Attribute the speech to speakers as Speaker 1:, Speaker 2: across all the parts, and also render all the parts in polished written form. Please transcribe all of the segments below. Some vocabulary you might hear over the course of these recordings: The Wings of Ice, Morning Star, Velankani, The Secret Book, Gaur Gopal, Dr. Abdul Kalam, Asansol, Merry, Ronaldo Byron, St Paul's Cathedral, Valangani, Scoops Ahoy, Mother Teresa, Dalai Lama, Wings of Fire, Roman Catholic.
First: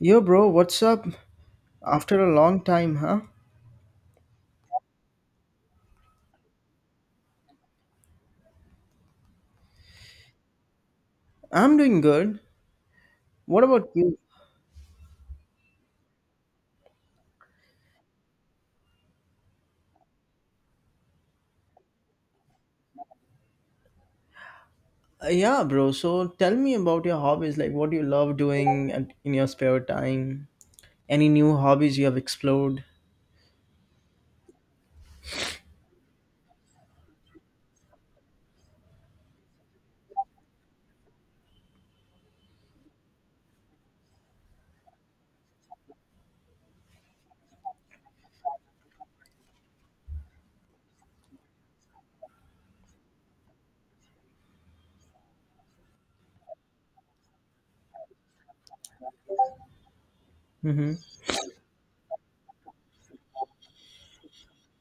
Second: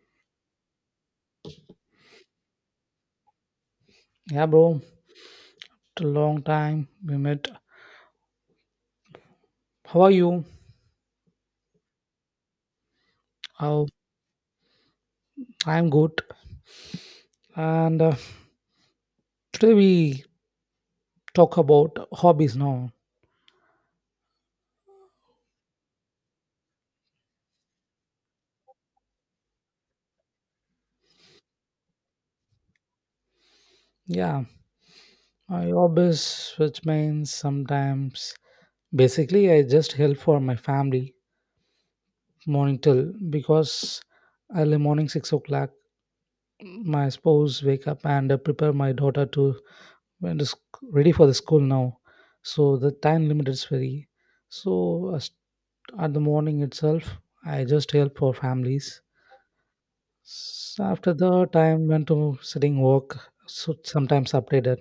Speaker 1: Yo, bro, what's up? After a long time, huh?
Speaker 2: Yeah, bro. It's a long time we met. How are you?
Speaker 1: I'm doing good. What
Speaker 2: Oh,
Speaker 1: about you?
Speaker 2: I'm good. And today we talk about hobbies now.
Speaker 1: Yeah, bro. So tell me about your hobbies. Like, what do you love doing at, in your spare time? Any new hobbies you have explored?
Speaker 2: Yeah, my hobbies, which means sometimes basically I just help for my family morning till because early morning 6 o'clock my spouse wake up and prepare my daughter to when is ready for the school now. So the time limit is very, so at the morning itself, I just help for families. So
Speaker 1: Mm-hmm.
Speaker 2: after the time went to sitting work, so sometimes updated.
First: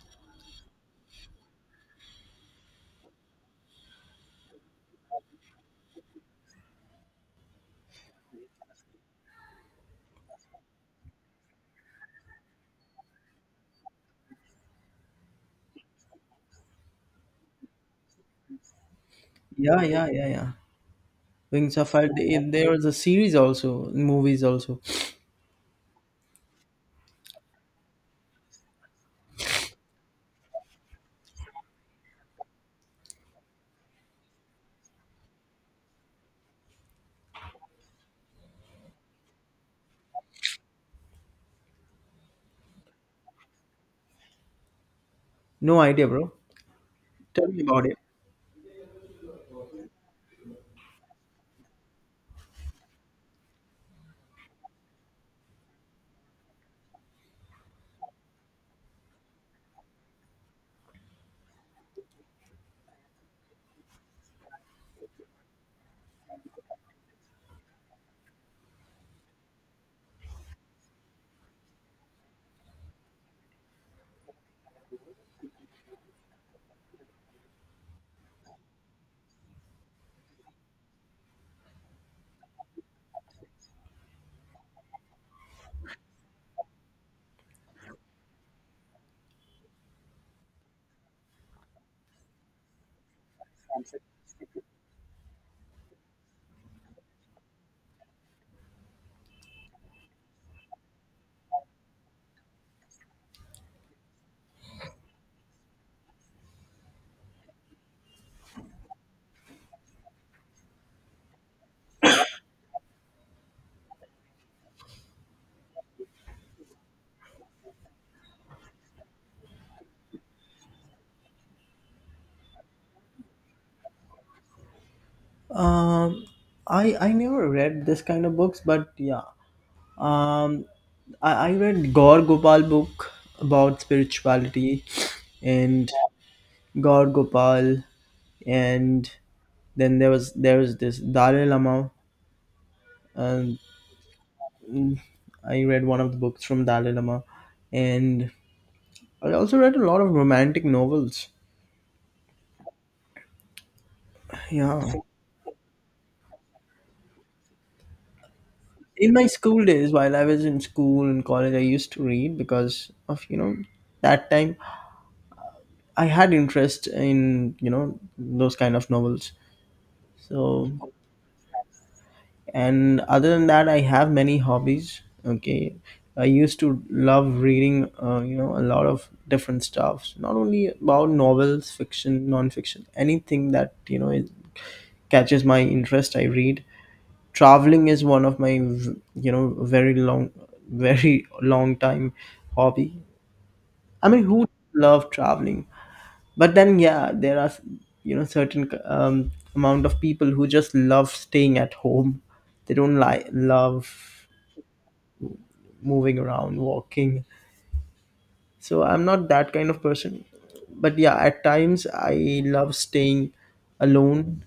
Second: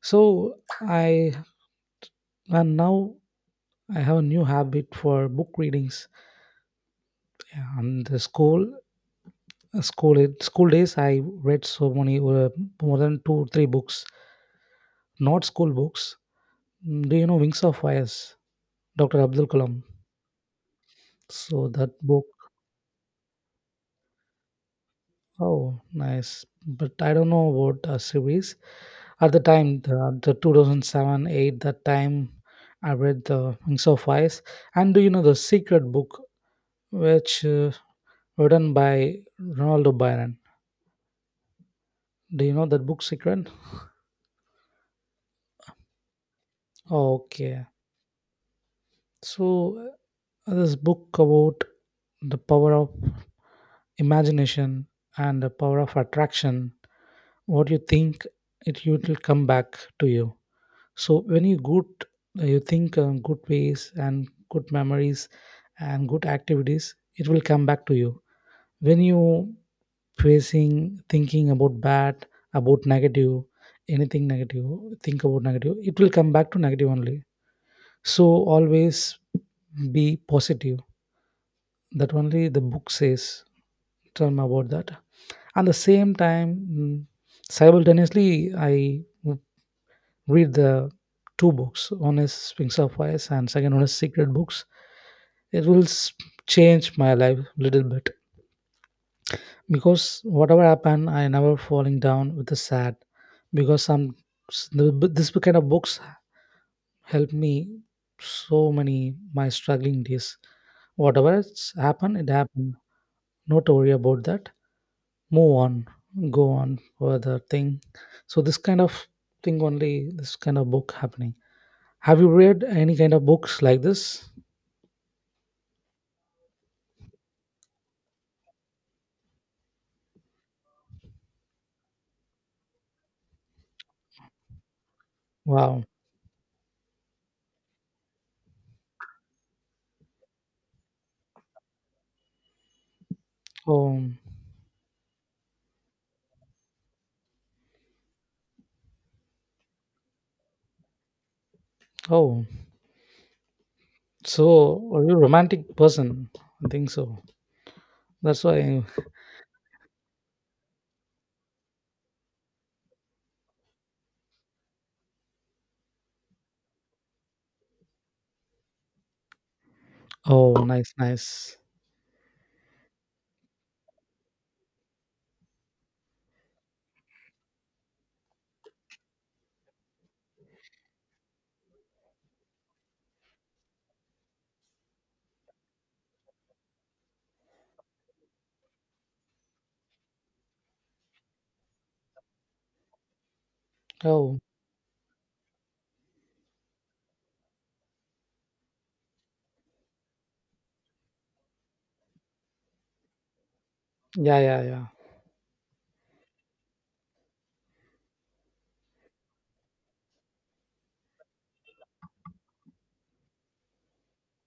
Speaker 2: So I and now I have a new habit for book readings. Yeah, and the school days I read so many more than two three books, not school books. Do you know Wings of Fires, Dr. Abdul
Speaker 1: Yeah,
Speaker 2: Kalam?
Speaker 1: yeah, yeah, yeah.
Speaker 2: So
Speaker 1: Wings of
Speaker 2: that
Speaker 1: Fire.
Speaker 2: book.
Speaker 1: There was a series also, movies also.
Speaker 2: Oh, nice. But I don't know about series. At the time, the 2007 8, that time I read The Wings of Ice. And do you know The Secret Book, which written by Ronaldo Byron? Do you know that book, Secret?
Speaker 1: No idea, bro. Tell me
Speaker 2: Okay.
Speaker 1: about it.
Speaker 2: So, this book about the power of imagination and the power of attraction. What you think, it will come back to you. So when you good, you think good ways and good memories and good activities, it will come back to you. When you facing, thinking about bad, about negative, anything negative, think about negative, it will come back to negative only. So always be positive. That only the book says. Tell me about that. And the same time, simultaneously I read the two books. One is Wings of Fire, and second one is Secret Books. It will change my life little bit because whatever happened, I never falling down with the sad because some s- the b- this kind of books help me so many my struggling days. Whatever it's happened, it happened. Not to worry about that. Move on, go on for the thing. So this kind of thing only, this kind of book happening. Have you read any kind of books like this?
Speaker 1: Um, I never read this kind of books, but yeah, Um, I read Gaur Gopal book about spirituality
Speaker 2: Wow.
Speaker 1: and Gaur Gopal, and then there was this Dalai Lama, and
Speaker 2: Oh,
Speaker 1: I read one of the books from Dalai Lama, and I also read a lot of romantic novels.
Speaker 2: oh.
Speaker 1: Yeah.
Speaker 2: So, are you a romantic person? I think so. That's why.
Speaker 1: In my school days, while I was in school and college, I used to read because of, you know, that time I had interest in, you know, those kind of novels.
Speaker 2: Oh,
Speaker 1: So
Speaker 2: nice, nice.
Speaker 1: and other than that, I have many hobbies. Okay, I used to love reading, you know, a lot of different stuff, not only about novels, fiction, non-fiction, anything that, you know, it catches my interest, I read. Traveling is one of my you know, very long very long time hobby. I mean,
Speaker 2: Oh,
Speaker 1: who love traveling? But then yeah, there are, you know, certain amount of people who just love staying at home. They don't like love
Speaker 2: yeah, yeah, yeah.
Speaker 1: moving around, walking. So I'm not that kind of person. But yeah, at times I love staying alone,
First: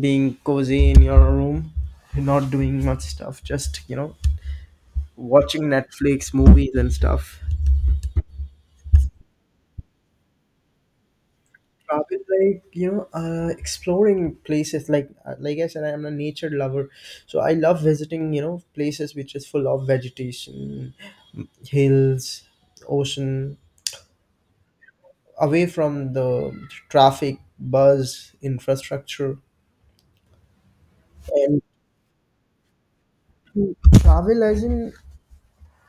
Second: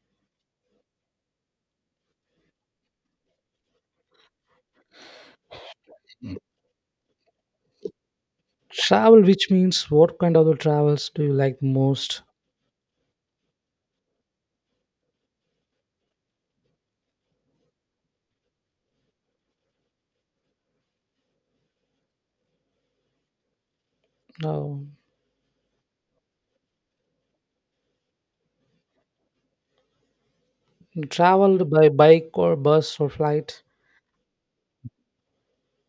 Speaker 1: being cozy in your room, not doing much stuff, just, you know, watching Netflix, movies, and stuff.
Speaker 2: Travel, which means what kind of the travels do you like
Speaker 1: Travel,
Speaker 2: most?
Speaker 1: like, you know, exploring places. Like I said, I'm a nature lover. So I love visiting, you know, places which is full of vegetation, hills, ocean,
Speaker 2: Oh,
Speaker 1: away from the traffic, buzz, infrastructure, and
Speaker 2: traveled by bike or bus or flight.
Speaker 1: to travel as in,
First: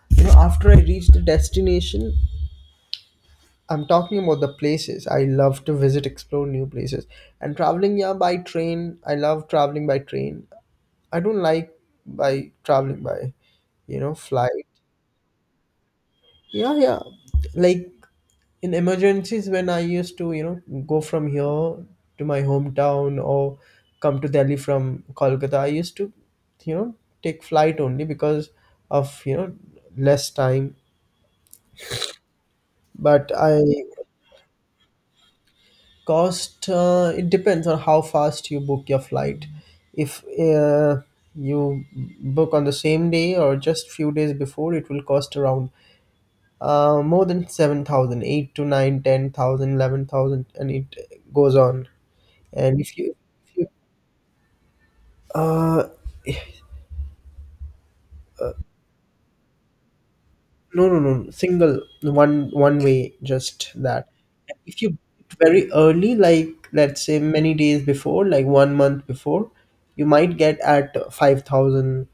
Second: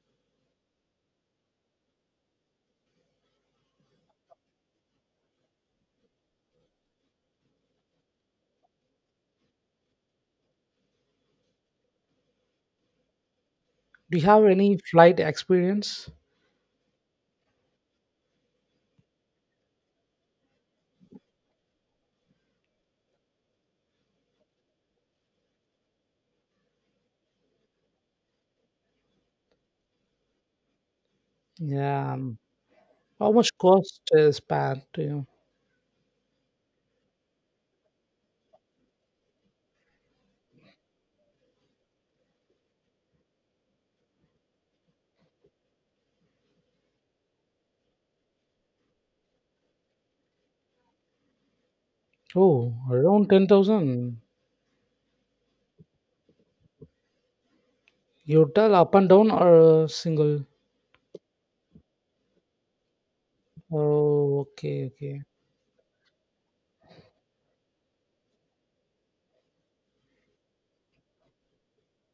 Speaker 1: you know, after I reach the destination. I'm talking about the places. I love to visit, explore new places, and traveling, yeah, by train. I love traveling by train. I don't like by traveling by, you know,
Speaker 2: Do you have
Speaker 1: flight.
Speaker 2: any flight experience?
Speaker 1: Yeah, yeah. Like in emergencies when I used to, you know, go from here to my hometown or come to Delhi from Kolkata, I used to, you know, take flight only because of, you know, less time.
Speaker 2: Yeah.
Speaker 1: But
Speaker 2: How much
Speaker 1: I
Speaker 2: cost is paid to you?
Speaker 1: cost, it depends on how fast you book your flight. If uh, you book on the same day or just few days before, it will cost around more than 7,000, 8 to 9, 10,000, 11,000, and it goes on.
Speaker 2: Oh,
Speaker 1: And if you,
Speaker 2: around
Speaker 1: if you
Speaker 2: 10,000.
Speaker 1: uh
Speaker 2: You tell up and down or single?
Speaker 1: no, no, no, single, one one way, just that.
Speaker 2: Oh,
Speaker 1: If
Speaker 2: okay,
Speaker 1: you
Speaker 2: okay.
Speaker 1: book very early, like let's say many days before, like one month before, you might get at 5,000.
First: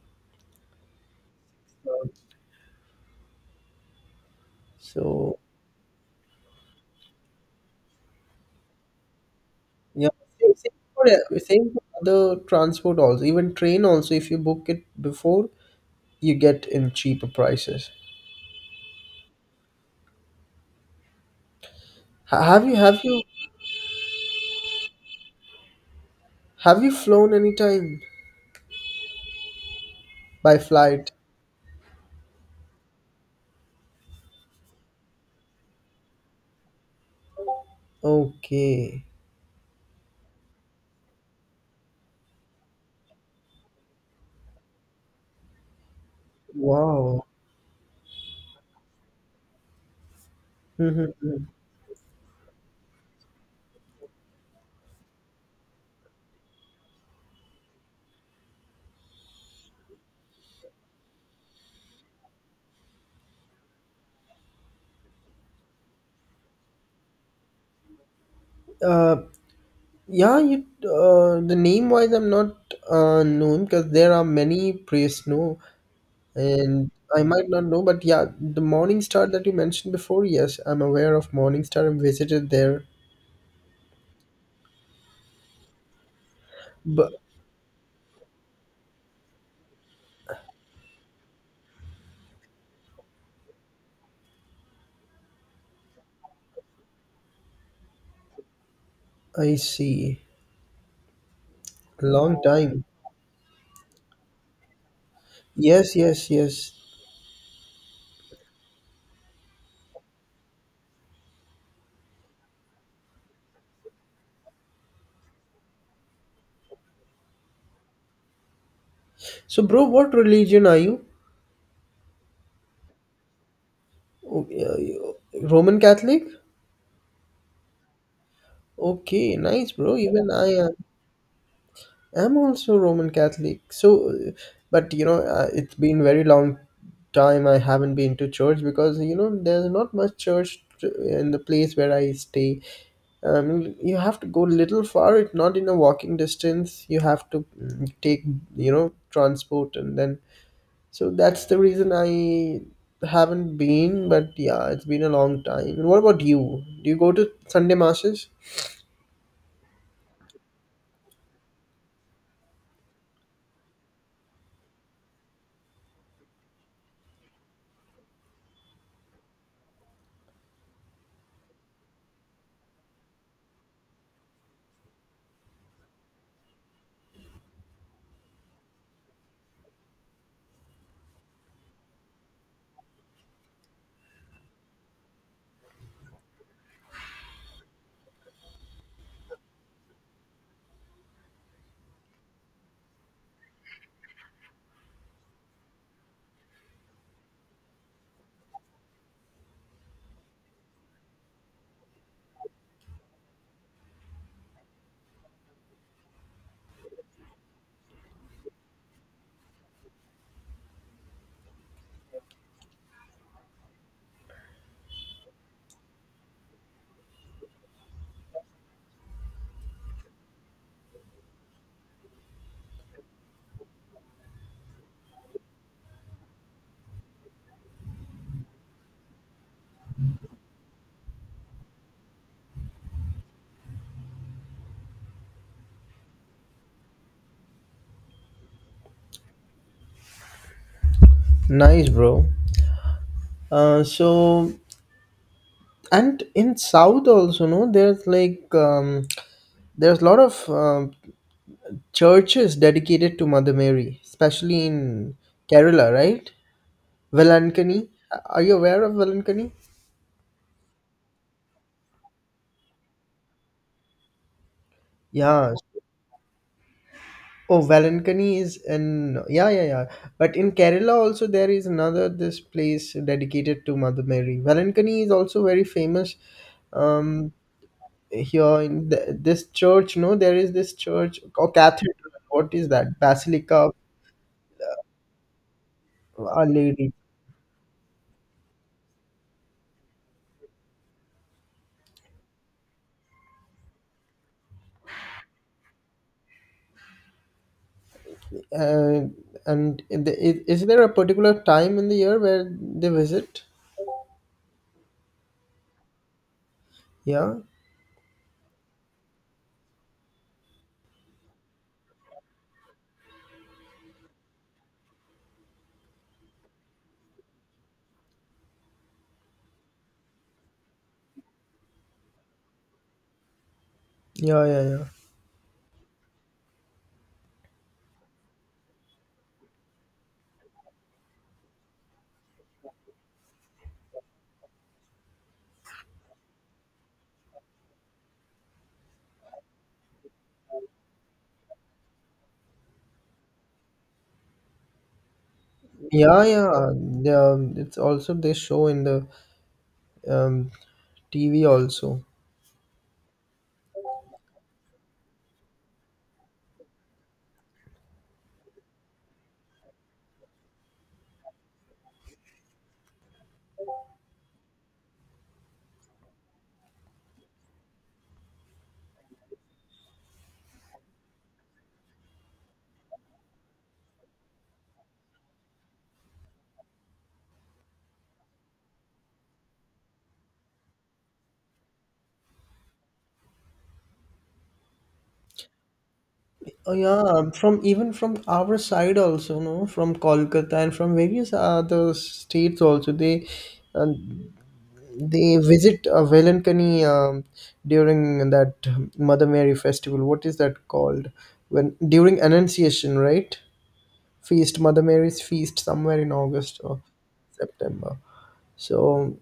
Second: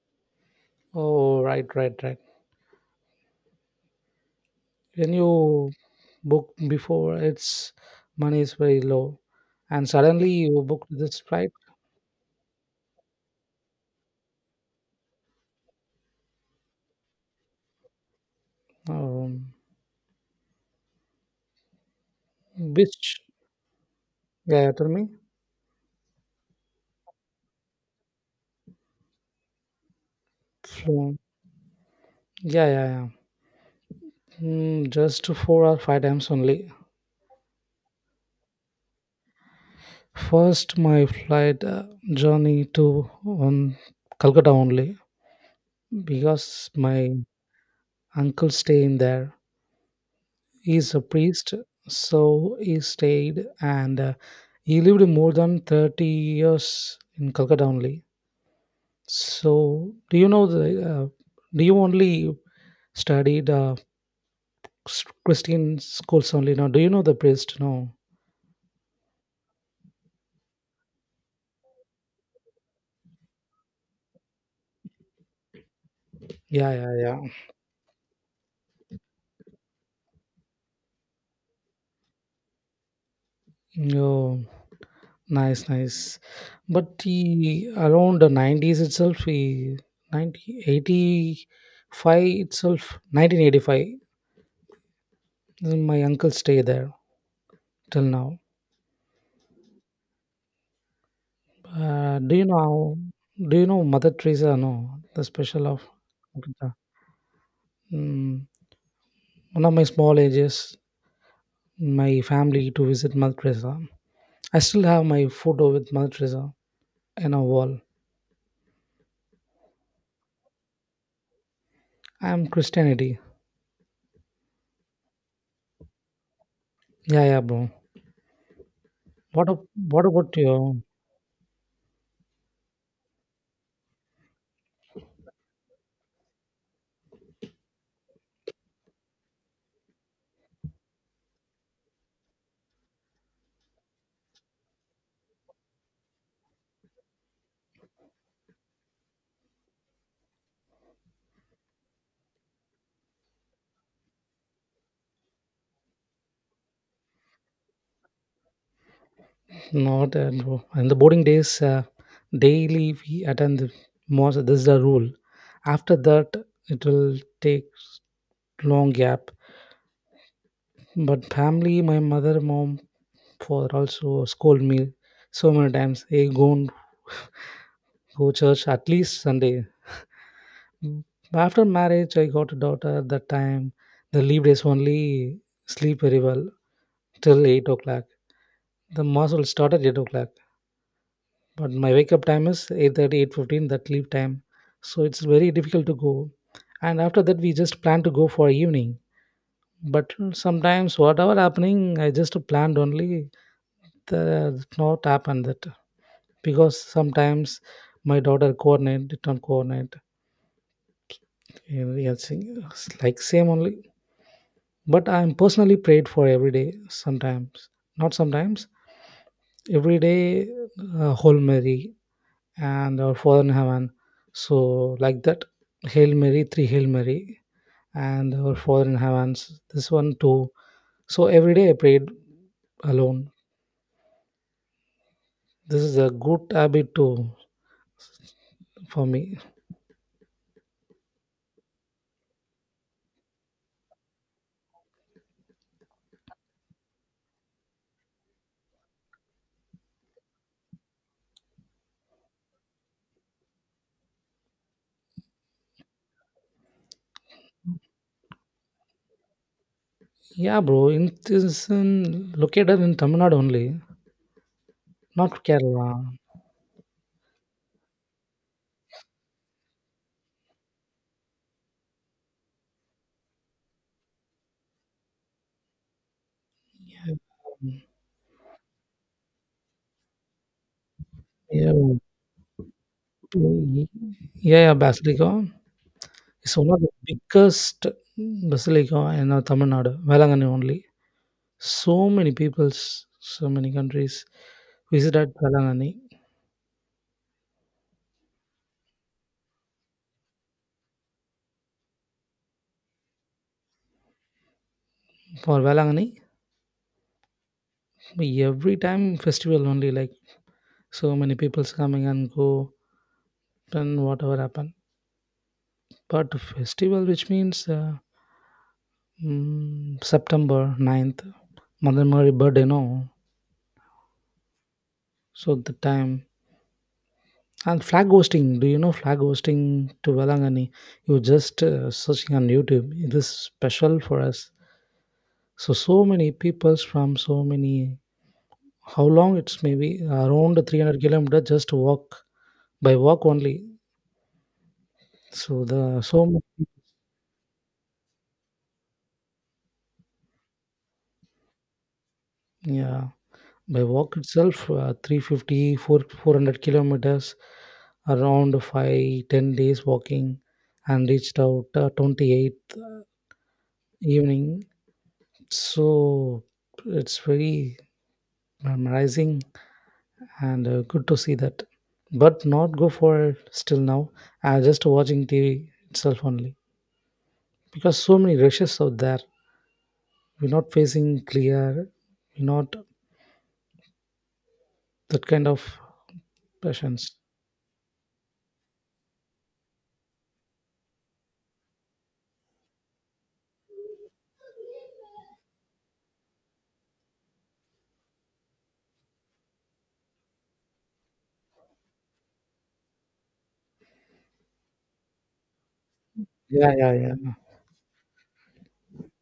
Speaker 2: Oh, right, right, right. When
Speaker 1: So
Speaker 2: you book before, it's money is very low, and
Speaker 1: yeah,
Speaker 2: suddenly
Speaker 1: same
Speaker 2: you
Speaker 1: same
Speaker 2: book
Speaker 1: for
Speaker 2: this flight.
Speaker 1: same for other transport also, even train also. If you book it before, you get in cheaper prices.
Speaker 2: Um,
Speaker 1: Ha- Have you have
Speaker 2: which
Speaker 1: you
Speaker 2: yeah, tell me.
Speaker 1: have you flown anytime by flight?
Speaker 2: So, yeah, yeah, yeah. Just four or five times only.
Speaker 1: Okay.
Speaker 2: First, my flight journey to on Calcutta only because my
Speaker 1: Wow.
Speaker 2: uncle staying there. He's a priest, so he stayed and he lived more than 30 years in Calcutta only. So, do you know the, uh, do you only studied Christian schools only? No, do you know the priest? No.
Speaker 1: Uh, yeah, you, the name wise, I'm not known because there are many priests, no,
Speaker 2: Yeah,
Speaker 1: and
Speaker 2: yeah, yeah.
Speaker 1: I might not know, but yeah, the Morning Star that you mentioned before, yes, I'm aware of Morning Star and visited there,
Speaker 2: Oh, nice, nice. But
Speaker 1: but
Speaker 2: he around the 90s itself, he 90, 85 itself, 1985, my uncle stay there till now.
Speaker 1: I see,
Speaker 2: Uh, do
Speaker 1: long
Speaker 2: you
Speaker 1: time.
Speaker 2: know do you know Mother Teresa? No, the special of
Speaker 1: Yes, yes, yes.
Speaker 2: Calcutta. Mm, one of my small ages, my family to visit Mother Teresa. I still have my photo with Mother Teresa in a wall.
Speaker 1: So, bro, what religion are you?
Speaker 2: I'm Christianity.
Speaker 1: Oh, yeah, you- Roman Catholic?
Speaker 2: Yeah, yeah, bro.
Speaker 1: Okay,
Speaker 2: What ab-
Speaker 1: nice, bro.
Speaker 2: what
Speaker 1: Even
Speaker 2: about
Speaker 1: I am.
Speaker 2: your
Speaker 1: I'm also Roman Catholic. So, but you know, it's been very long time I haven't been to church because you know there's not much church in the place where I stay. You have to go little far. It's not in a walking distance. You have to take, you know, transport and then. So that's the reason I haven't been. But yeah, it's been a long time. And what about you? Do you go to Sunday masses?
Speaker 2: not, bro. In the boarding days? Daily we attend the mosque. This is the rule. After that, it will take long gap. But family, my mother, mom, for also scold me so many times. Hey, go and go church at least Sunday. Mm. But after marriage, I got a daughter at that time. The leave days only sleep very well till 8 o'clock. The mass will start at 8 o'clock, but my wake up time is 8:30, 8:15. That leave time, so it's very difficult to go. And after that, we just plan to go for evening. But sometimes, whatever happening, I just planned only the not happened that. Because sometimes my daughter coordinate, do not coordinate, and we are like same only. But I'm personally prayed for every day. Sometimes not, sometimes every day, whole Mary and our Father in Heaven. So like that, hail Mary, three hail Mary, and our Father in Heavens. This one too. So every day I prayed alone. This is a good habit too for me.
Speaker 1: Nice, bro. So and in south also no there's like, there's a lot of churches dedicated to Mother Mary, especially in Kerala, right? Velankani, are you aware of Velankani?
Speaker 2: Yeah bro, in this in located in Tamil Nadu only. Not
Speaker 1: Yeah,
Speaker 2: Kerala.
Speaker 1: oh, Velankani is in, yeah, yeah, yeah, but in Kerala also there is another this place dedicated to Mother Mary. Velankani is also very famous. Um, here in the, this church, no, there is this church or
Speaker 2: Yeah,
Speaker 1: cathedral, what is that, basilica of
Speaker 2: mm, yeah, yeah, basilica.
Speaker 1: a
Speaker 2: It's one of the
Speaker 1: lady.
Speaker 2: biggest basilica in Tamil Nadu, Velangani only. So many peoples, so many countries visited Velangani
Speaker 1: Uh, and in the- is there a particular time in the year where they visit?
Speaker 2: for Velangani.
Speaker 1: Yeah,
Speaker 2: Every time festival only, like so many peoples coming and go, then whatever happen. But festival, which means September 9th, Mother Mary birthday, no.
Speaker 1: yeah, yeah, yeah,
Speaker 2: So the time, and flag hosting, do you know flag hosting to Valangani? You just searching on YouTube. It is special for us. So so many peoples from so many. How long it's, maybe around 300-kilometer just to walk, by walk only. So the
Speaker 1: yeah,
Speaker 2: so mu-
Speaker 1: yeah. They, it's also they show in the um, TV also.
Speaker 2: yeah, by walk itself 350 400 kilometers, around 5 10 days walking, and reached out 28th evening, so it's very mesmerizing and good to see that. But not go for it still now, just watching TV itself only. Because so many rushes out there, we're not facing clear, we're not that kind of
Speaker 1: Oh yeah,
Speaker 2: patience.
Speaker 1: From even from our side also, no, from Kolkata and from various other states also, they, uh, they visit, Velankani, during that Mother Mary festival. What is that called? When during Annunciation, right? Feast, Mother Mary's feast, somewhere in August
Speaker 2: Yeah,
Speaker 1: or
Speaker 2: yeah, yeah.
Speaker 1: September. So,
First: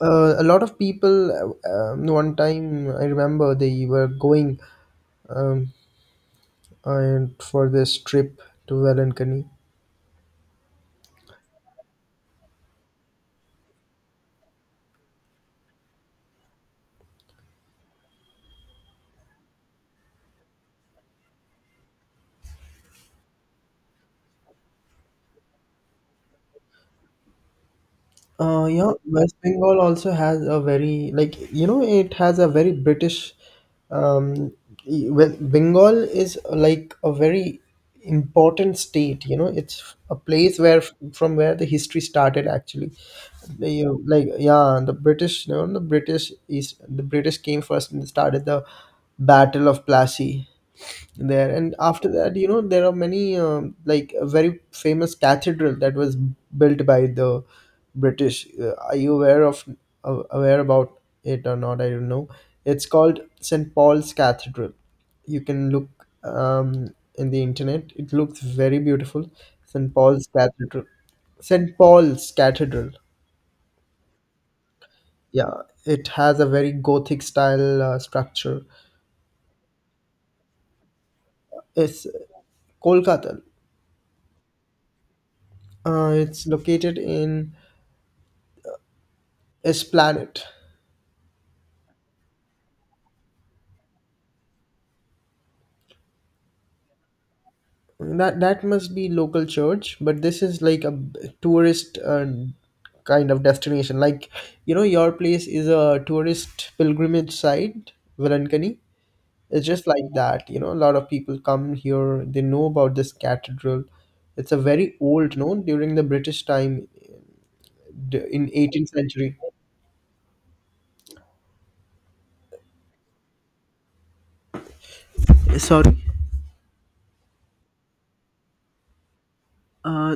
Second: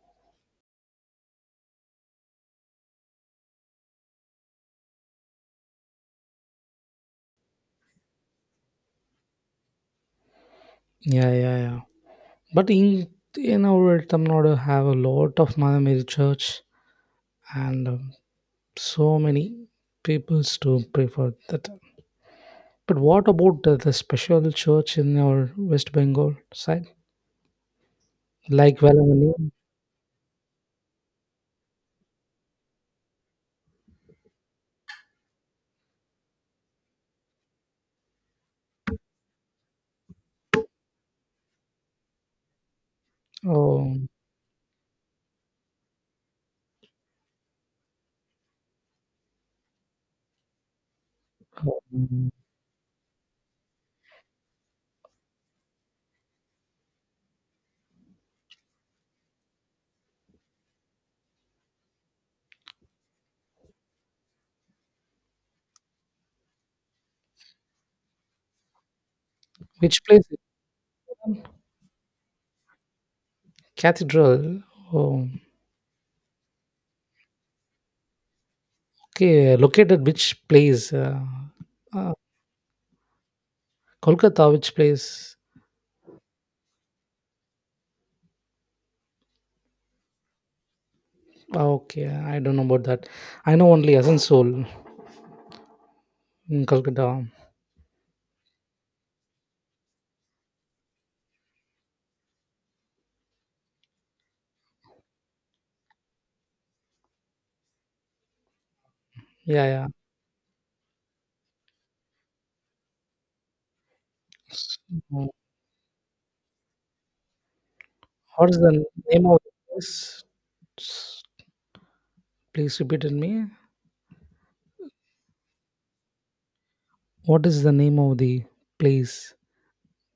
Speaker 1: a lot of people. One time I remember they were going, um, and for this trip to Valencany.
Speaker 2: Yeah, yeah, yeah. But in our Tamil Nadu have a lot of Mother Mary Church, and so many peoples to pray for that. But what about the special church in our West Bengal side, like
Speaker 1: Yeah, West
Speaker 2: Velamani?
Speaker 1: Bengal also has a very, like you know, it has a very British. Um, well, Bengal is like a very important state. You know, it's a place where from where the history started actually. The, you
Speaker 2: Oh,
Speaker 1: know, like yeah, the British. You know, the British is the British came first and started the Battle of Plassey there, and after
Speaker 2: um,
Speaker 1: that, you know, there are many, like a very famous cathedral that was built by the British. Are you aware of, aware about it or not, I don't know, it's called St Paul's Cathedral. You can look, um, in the internet, it looks very beautiful. St
Speaker 2: which place?
Speaker 1: Paul's Cathedral. St Paul's Cathedral.
Speaker 2: Cathedral. Oh,
Speaker 1: Yeah, it has a very gothic style, structure.
Speaker 2: okay. Located which place?
Speaker 1: It's
Speaker 2: Uh,
Speaker 1: Kolkata.
Speaker 2: Kolkata, which place?
Speaker 1: It's located in is Planet.
Speaker 2: Ah, okay, I don't know about that. I know only Asansol in Kolkata.
Speaker 1: That that must be local church, but this is like a tourist, kind of destination. Like, you know, your place is a tourist pilgrimage site, Velankani. It's
Speaker 2: Yeah,
Speaker 1: just
Speaker 2: yeah.
Speaker 1: like that. You know, a lot of people come here. They know about this cathedral. It's a very
Speaker 2: Mm,
Speaker 1: old, no, during the British time in
Speaker 2: What is the
Speaker 1: 18th
Speaker 2: name
Speaker 1: century.
Speaker 2: of the place? S- Please repeat it me.
Speaker 1: Sorry.
Speaker 2: What is the name of the place
Speaker 1: Uh,